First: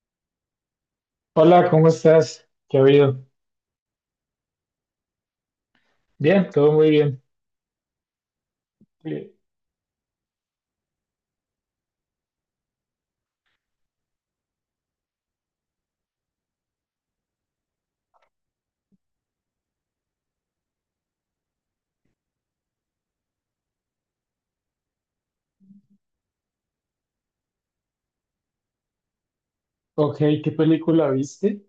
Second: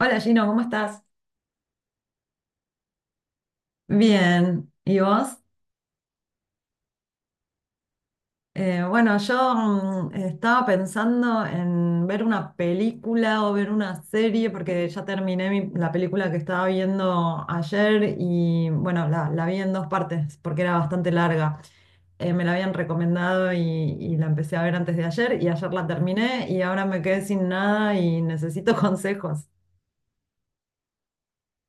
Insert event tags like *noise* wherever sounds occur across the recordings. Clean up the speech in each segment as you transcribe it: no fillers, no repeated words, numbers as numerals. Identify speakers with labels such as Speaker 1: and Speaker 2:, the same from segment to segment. Speaker 1: Hola Gino, ¿cómo estás?
Speaker 2: Hola, ¿cómo estás? ¿Qué ha habido?
Speaker 1: Bien, ¿y vos?
Speaker 2: Bien, todo muy bien.
Speaker 1: Bueno,
Speaker 2: Eh,
Speaker 1: yo estaba pensando en ver una película o ver una serie porque ya terminé la película que estaba viendo ayer y bueno, la vi en dos partes porque era bastante larga. Me la habían recomendado y la empecé a ver antes de ayer y ayer la terminé y ahora me quedé sin nada y necesito *laughs* consejos.
Speaker 2: Ok, ¿qué película viste?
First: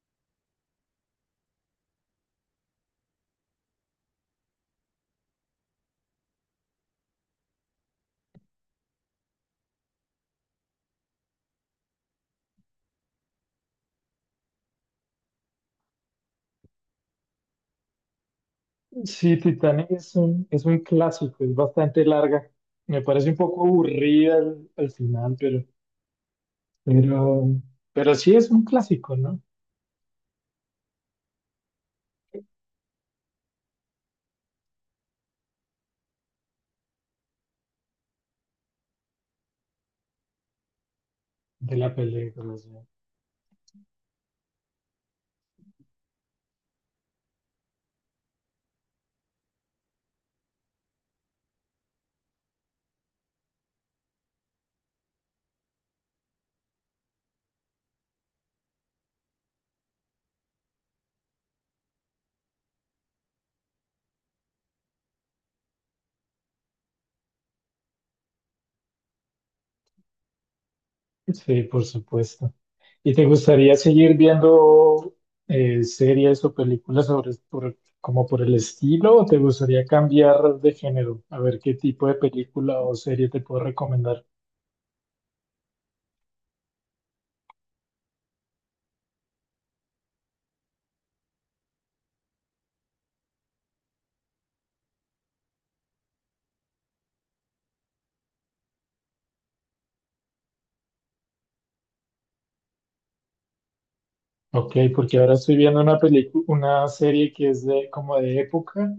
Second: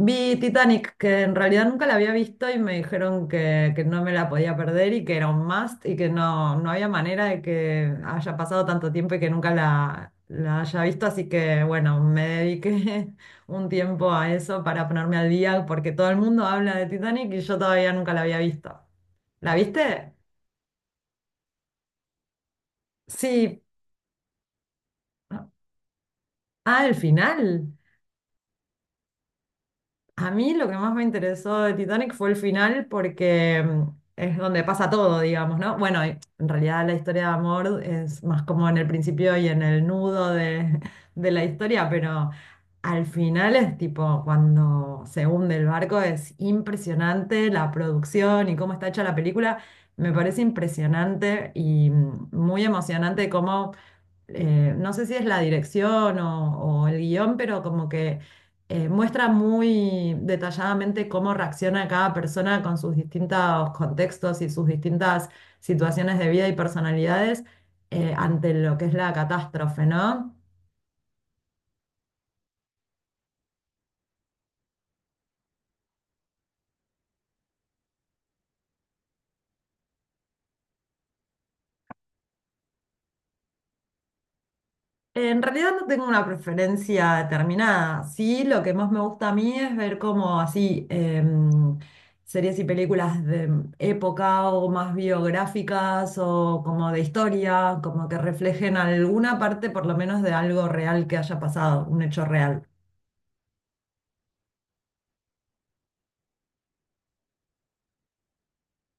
Speaker 1: Vi Titanic, que en realidad nunca la había visto y me dijeron que no me la podía perder y que era un must y que no, no había manera de que haya pasado tanto tiempo y que nunca la haya visto. Así que bueno, me dediqué *laughs* un tiempo a eso para ponerme al día porque todo el mundo habla de Titanic y yo todavía nunca la había visto.
Speaker 2: Sí,
Speaker 1: ¿La
Speaker 2: Titanic es
Speaker 1: viste?
Speaker 2: es un clásico, es bastante larga. Me parece un
Speaker 1: Sí.
Speaker 2: poco aburrida al final,
Speaker 1: Ah, el
Speaker 2: pero,
Speaker 1: final.
Speaker 2: pero sí es un clásico, ¿no?
Speaker 1: A mí lo que más me interesó de Titanic fue el final porque es donde pasa todo, digamos, ¿no? Bueno, y en realidad la historia de amor es más como en el principio y en el nudo *laughs* de la
Speaker 2: De
Speaker 1: historia,
Speaker 2: la
Speaker 1: pero
Speaker 2: película. Sí,
Speaker 1: al final es tipo cuando se hunde el barco es impresionante la producción y cómo está hecha la película. Me parece impresionante y muy emocionante cómo no sé si es la dirección o el guión, pero como que muestra muy detalladamente cómo reacciona cada persona con sus distintos contextos y sus distintas situaciones de vida y personalidades ante lo que es la catástrofe, ¿no?
Speaker 2: sí, por supuesto. ¿Y te gustaría seguir viendo series o películas sobre, como por el estilo o te gustaría cambiar de género? A ver qué tipo de película o serie te puedo recomendar.
Speaker 1: En realidad no tengo una preferencia determinada. Sí, lo que más me gusta a mí es ver como así em, series y películas de época o más biográficas o como de historia, como que reflejen alguna parte por lo menos de algo real que haya pasado, un hecho real.
Speaker 2: Ok, porque ahora estoy viendo una película, una serie que es de como de época.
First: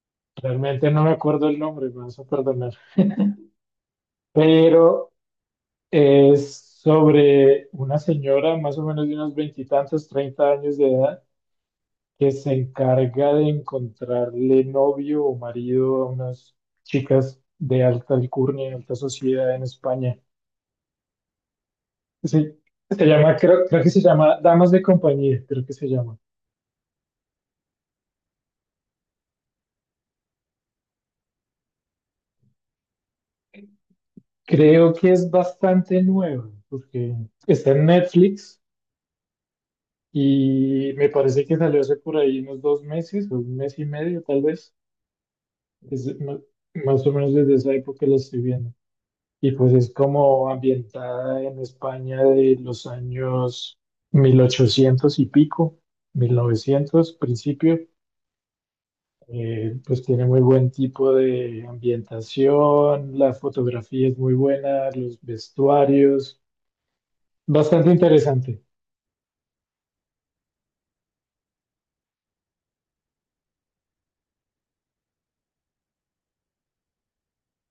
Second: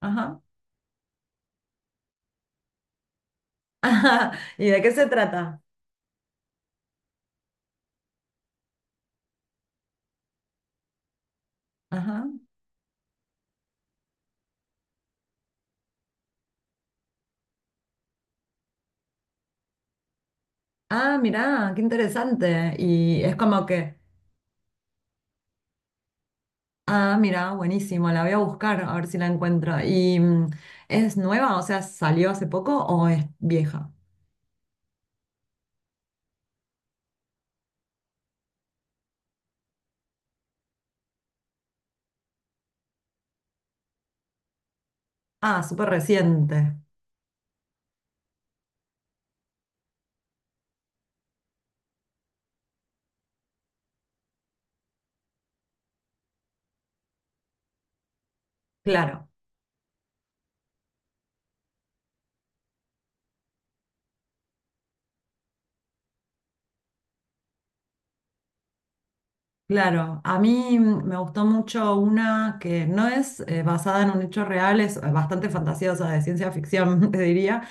Speaker 1: Ajá.
Speaker 2: Realmente no me acuerdo el nombre, me vas a perdonar.
Speaker 1: *laughs* Ajá. ¿Y de qué se
Speaker 2: Pero
Speaker 1: trata?
Speaker 2: es sobre una señora más o menos de unos veintitantos, treinta años de edad,
Speaker 1: Ajá.
Speaker 2: que se encarga de encontrarle novio o marido a unas chicas de alta alcurnia, alta sociedad en España.
Speaker 1: Ah, mirá, qué
Speaker 2: Sí,
Speaker 1: interesante.
Speaker 2: se
Speaker 1: Y
Speaker 2: llama,
Speaker 1: es
Speaker 2: creo,
Speaker 1: como
Speaker 2: creo que
Speaker 1: que
Speaker 2: se llama Damas de Compañía, creo que se llama.
Speaker 1: Ah, mira, buenísimo, la voy a buscar a ver si la encuentro. ¿Y es nueva? O sea, ¿salió hace poco o es vieja?
Speaker 2: Creo que es bastante nueva, porque está en Netflix y me parece que salió hace por ahí unos dos meses, o un mes y medio tal vez.
Speaker 1: Ah, súper
Speaker 2: Es ma-
Speaker 1: reciente,
Speaker 2: Más o menos desde esa época la estoy viendo. Y pues es como ambientada en España de los años 1800 y pico, 1900, principio.
Speaker 1: claro.
Speaker 2: Pues tiene muy buen tipo de ambientación, la fotografía es muy buena, los vestuarios. Bastante interesante.
Speaker 1: Claro, a mí me gustó mucho una que no es basada en un hecho real, es bastante fantasiosa, de ciencia ficción, *laughs* te diría,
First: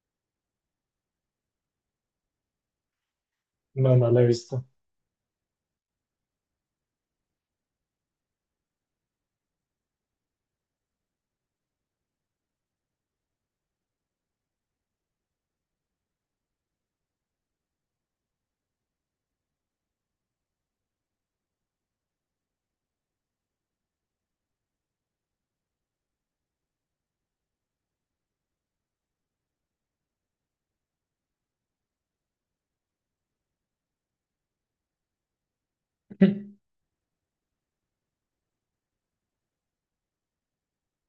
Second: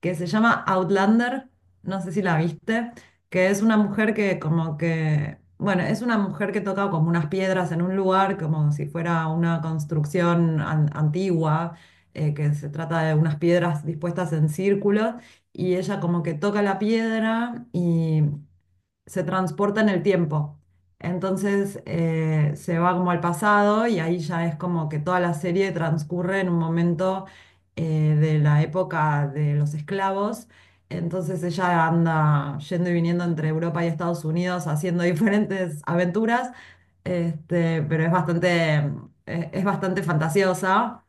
Speaker 1: que se llama Outlander, no sé si la viste, que es una
Speaker 2: No, no
Speaker 1: mujer
Speaker 2: la he
Speaker 1: que
Speaker 2: visto.
Speaker 1: como que, bueno, es una mujer que toca como unas piedras en un lugar, como si fuera una construcción antigua, que se trata de unas piedras dispuestas en círculos, y ella como que toca la piedra y se transporta en el tiempo. Entonces se va como al pasado y ahí ya es como que toda la serie transcurre en un momento de la época de los esclavos. Entonces ella anda yendo y viniendo entre Europa y Estados Unidos haciendo *laughs* diferentes aventuras,
Speaker 2: *laughs*
Speaker 1: este, pero es bastante fantasiosa,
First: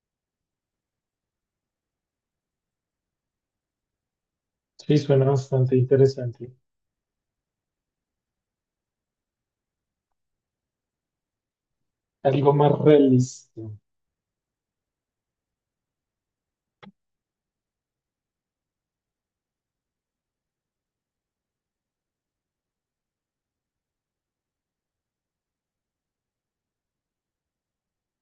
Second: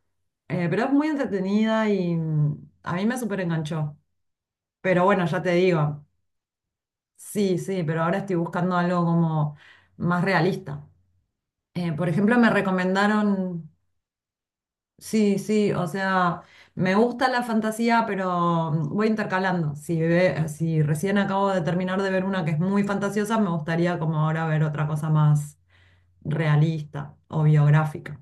Speaker 1: pero es muy entretenida y a mí me súper enganchó.
Speaker 2: Sí,
Speaker 1: Pero
Speaker 2: suena
Speaker 1: bueno, ya te
Speaker 2: bastante
Speaker 1: digo.
Speaker 2: interesante.
Speaker 1: Sí, sí, pero ahora estoy buscando algo como más realista. Por ejemplo, me
Speaker 2: Algo más realista.
Speaker 1: recomendaron, sí, sí, o sea, me gusta la fantasía, pero voy intercalando. Si, si recién acabo de terminar de ver una que es muy fantasiosa, me gustaría como ahora ver otra cosa más realista o biográfica.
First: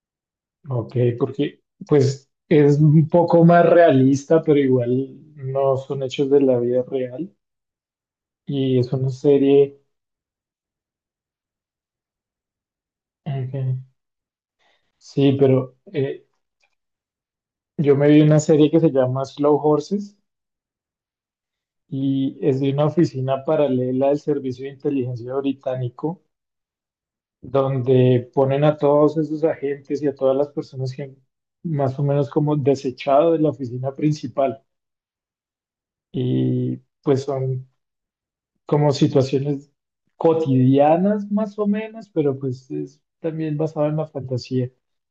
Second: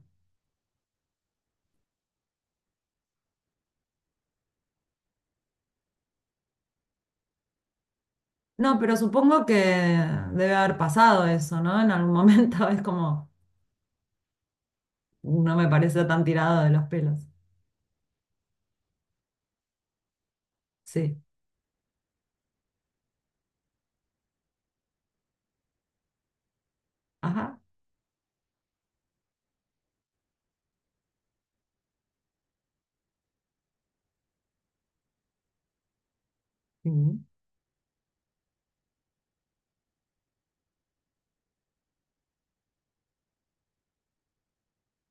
Speaker 2: Ok, porque pues es un poco más realista, pero igual no son hechos de la vida real. Y
Speaker 1: No,
Speaker 2: es
Speaker 1: pero
Speaker 2: una
Speaker 1: supongo que
Speaker 2: serie...
Speaker 1: debe haber pasado eso, ¿no? En algún momento *laughs* es como,
Speaker 2: ok. Sí,
Speaker 1: no me
Speaker 2: pero
Speaker 1: parece tan tirado de los pelos.
Speaker 2: yo me vi una serie que se llama Slow Horses
Speaker 1: Sí,
Speaker 2: y es de una oficina paralela del Servicio de Inteligencia Británico,
Speaker 1: ajá.
Speaker 2: donde ponen a todos esos agentes y a todas las personas que han más o menos como desechado de la oficina principal. Y
Speaker 1: Sí.
Speaker 2: pues son como situaciones cotidianas más o menos, pero pues es también basado en la fantasía.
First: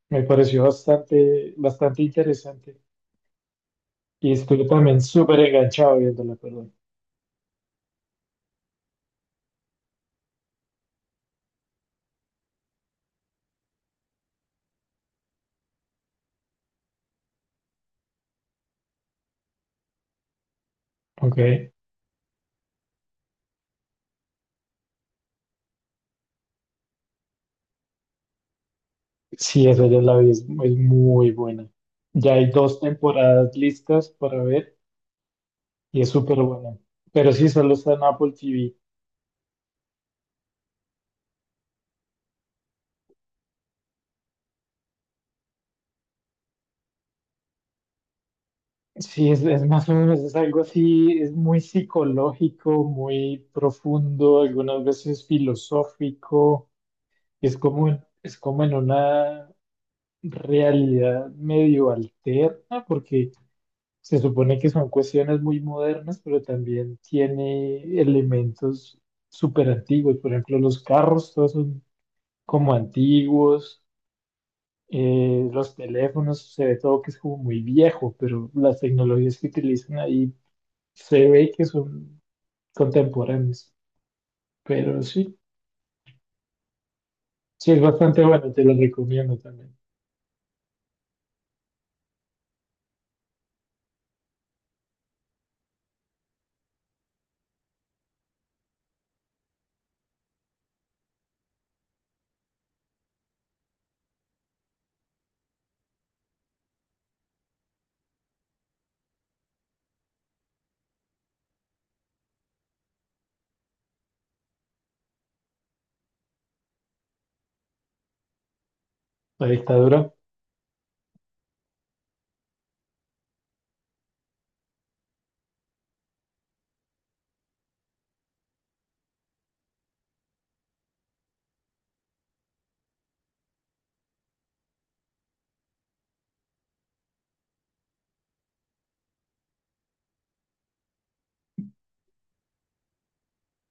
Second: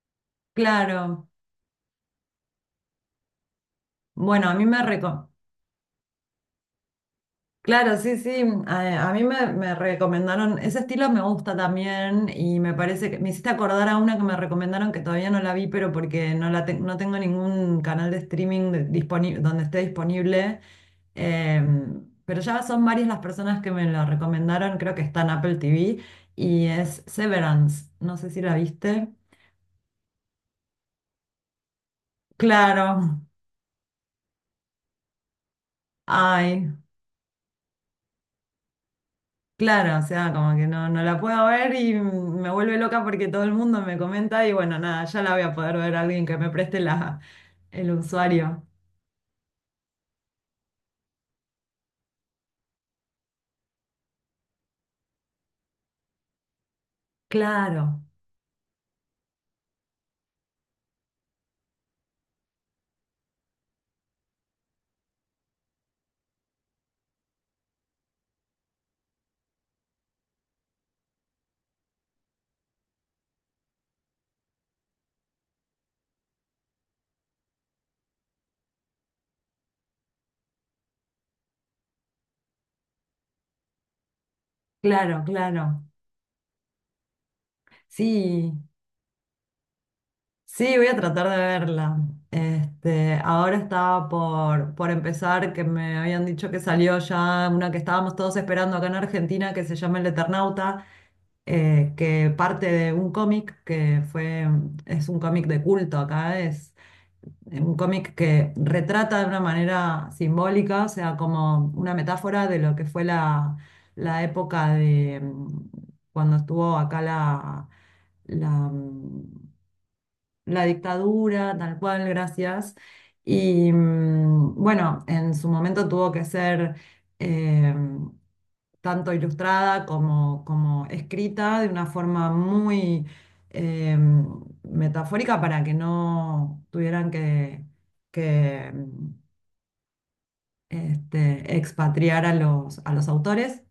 Speaker 2: Me pareció
Speaker 1: Claro.
Speaker 2: bastante, bastante interesante y
Speaker 1: Bueno, a
Speaker 2: estuve
Speaker 1: mí me
Speaker 2: también
Speaker 1: reco-
Speaker 2: súper enganchado viéndola, perdón.
Speaker 1: Claro, sí, sí, a mí me recomendaron, ese estilo me gusta también y me parece que me hiciste acordar a una que me recomendaron que todavía no la vi, pero porque no, no tengo ningún canal de streaming donde esté disponible.
Speaker 2: Ok,
Speaker 1: Pero ya son varias las personas que me la recomendaron, creo que está en Apple TV y es Severance, no sé si la viste.
Speaker 2: sí, esa ya la vi, es muy buena. Ya hay dos
Speaker 1: Claro,
Speaker 2: temporadas listas para ver y es súper
Speaker 1: ay.
Speaker 2: buena. Pero sí, solo está en Apple TV.
Speaker 1: Claro, o sea, como que no, no la puedo ver y me vuelve loca porque todo el mundo me comenta y bueno, nada, ya la voy a poder ver a alguien que me preste la, el usuario.
Speaker 2: Sí, es más o menos, es algo así, es muy psicológico, muy profundo, algunas veces filosófico. Es como,
Speaker 1: Claro,
Speaker 2: es como en una realidad medio alterna, porque se supone que son cuestiones muy modernas, pero también tiene elementos súper antiguos. Por ejemplo, los carros, todos son como antiguos. Los teléfonos, se ve todo que es como muy viejo, pero las tecnologías que utilizan ahí se ve que son contemporáneas. Pero
Speaker 1: claro,
Speaker 2: sí,
Speaker 1: claro.
Speaker 2: sí es bastante bueno,
Speaker 1: Sí,
Speaker 2: te lo recomiendo también.
Speaker 1: sí, voy a tratar de verla. Este, ahora estaba por empezar, que me habían dicho que salió ya una que estábamos todos esperando acá en Argentina, que se llama El Eternauta, que parte de un cómic que fue, es un cómic de culto acá, es. Es un cómic que retrata de una manera simbólica, o sea, como una metáfora de lo que fue la, la época de cuando estuvo acá la, mm,
Speaker 2: La dictadura,
Speaker 1: la dictadura, tal cual, gracias. Y bueno, en su momento tuvo que ser eh, tanto ilustrada como, como escrita de una forma muy eh, metafórica para que no tuvieran que mm, este, expatriar a los autores,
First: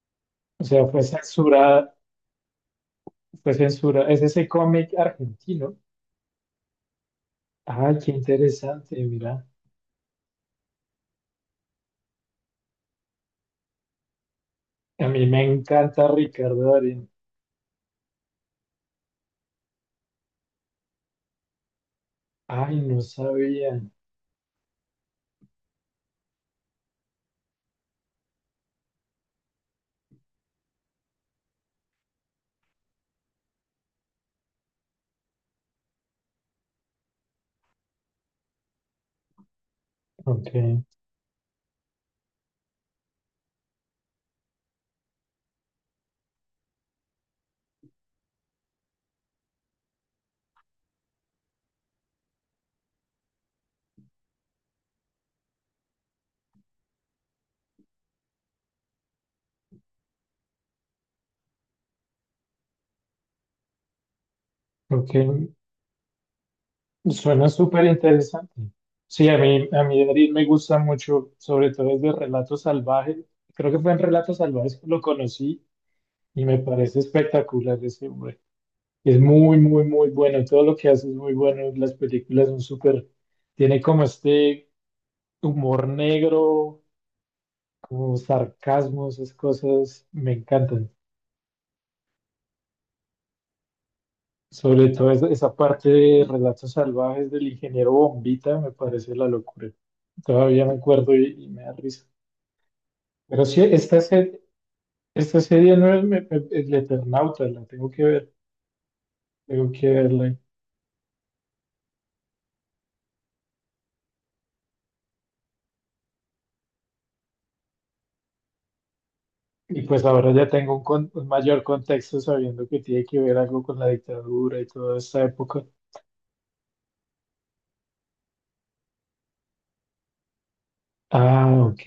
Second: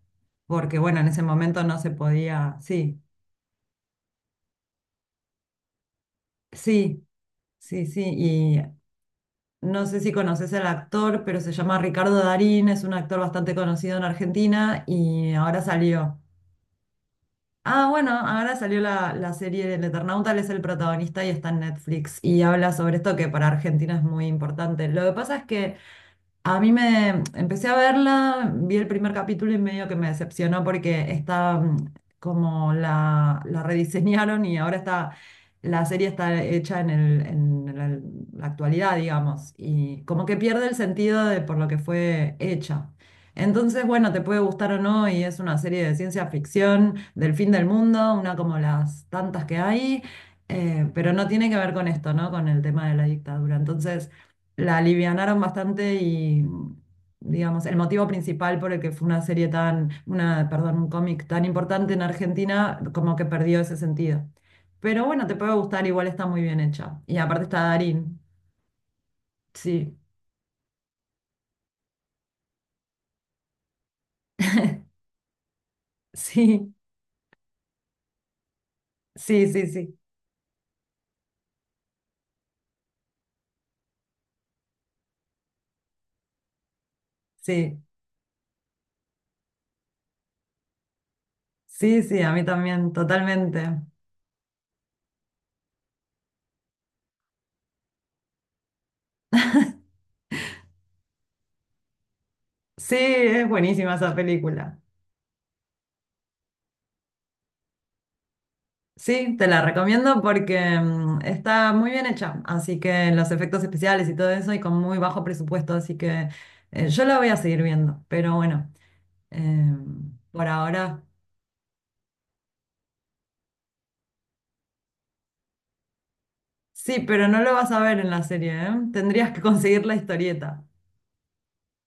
Speaker 2: o
Speaker 1: porque
Speaker 2: sea,
Speaker 1: bueno,
Speaker 2: fue
Speaker 1: en ese momento no se
Speaker 2: censurada,
Speaker 1: podía, sí,
Speaker 2: fue censura, es ese cómic argentino.
Speaker 1: sí. Sí,
Speaker 2: Ay,
Speaker 1: sí,
Speaker 2: qué
Speaker 1: y
Speaker 2: interesante, mira.
Speaker 1: No sé si conoces al actor, pero se llama Ricardo Darín, es un actor bastante conocido en Argentina
Speaker 2: A mí
Speaker 1: y
Speaker 2: me
Speaker 1: ahora
Speaker 2: encanta
Speaker 1: salió.
Speaker 2: Ricardo Darín.
Speaker 1: Ah, bueno, ahora salió la serie del Eternauta, él es el protagonista y está en Netflix y habla
Speaker 2: Ay,
Speaker 1: sobre
Speaker 2: no
Speaker 1: esto que para
Speaker 2: sabía.
Speaker 1: Argentina es muy importante. Lo que pasa es que a mí me empecé a verla, vi el primer capítulo y medio que me decepcionó porque está como la rediseñaron y ahora está, la serie está hecha en el, en la actualidad, digamos, y como que
Speaker 2: Ok,
Speaker 1: pierde el sentido de por lo que fue hecha. Entonces, bueno, te puede gustar o no, y es una serie de ciencia ficción del fin del mundo, una como las tantas que hay, pero no tiene que ver con esto, ¿no? Con el tema de la dictadura. Entonces la alivianaron bastante y, digamos, el motivo principal por el que fue una serie tan, una, perdón, un cómic tan importante en Argentina, como que perdió ese sentido. Pero
Speaker 2: ok.
Speaker 1: bueno, te puede gustar, igual está muy bien hecha. Y aparte
Speaker 2: Suena
Speaker 1: está
Speaker 2: súper
Speaker 1: Darín.
Speaker 2: interesante. Sí, a
Speaker 1: Sí,
Speaker 2: mí Darín me gusta mucho, sobre todo desde Relatos Salvajes. Creo que fue en Relatos Salvajes que lo conocí
Speaker 1: *laughs*
Speaker 2: y me
Speaker 1: sí,
Speaker 2: parece espectacular ese hombre. Es
Speaker 1: sí,
Speaker 2: muy,
Speaker 1: sí,
Speaker 2: muy,
Speaker 1: sí,
Speaker 2: muy bueno. Todo lo que hace es muy bueno. Las películas son súper... Tiene como este humor negro,
Speaker 1: sí,
Speaker 2: como sarcasmo, esas cosas me encantan.
Speaker 1: sí, sí, a mí también, totalmente.
Speaker 2: Sobre todo esa, esa parte de Relatos Salvajes del ingeniero Bombita me parece la locura. Todavía me acuerdo y me da risa.
Speaker 1: Sí,
Speaker 2: Pero
Speaker 1: es
Speaker 2: sí,
Speaker 1: buenísima esa película.
Speaker 2: esta serie no es el Eternauta, la tengo que ver,
Speaker 1: Sí, te la
Speaker 2: tengo que
Speaker 1: recomiendo
Speaker 2: verla.
Speaker 1: porque está muy bien hecha, así que los efectos especiales y todo eso y con muy bajo presupuesto, así que yo la voy a seguir viendo, pero bueno, eh,
Speaker 2: Y pues ahora
Speaker 1: por
Speaker 2: ya tengo
Speaker 1: ahora
Speaker 2: un mayor contexto sabiendo que tiene que ver algo con la dictadura y toda esta época.
Speaker 1: sí, pero no lo vas a ver en la serie, ¿eh? Tendrías que conseguir la historieta
Speaker 2: Ah, ok,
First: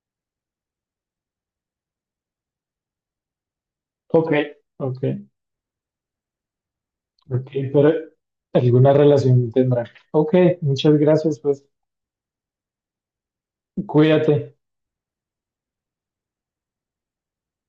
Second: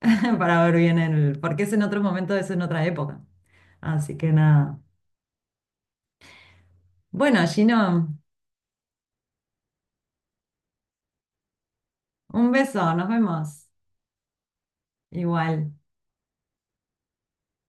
Speaker 1: *laughs* para ver bien el, porque es en otro momento, es en otra época, así
Speaker 2: ok,
Speaker 1: que nada.
Speaker 2: ok,
Speaker 1: Bueno,
Speaker 2: ok, pero
Speaker 1: Gino,
Speaker 2: alguna relación tendrá. Ok, muchas gracias, pues
Speaker 1: un beso, nos vemos
Speaker 2: cuídate.
Speaker 1: igual.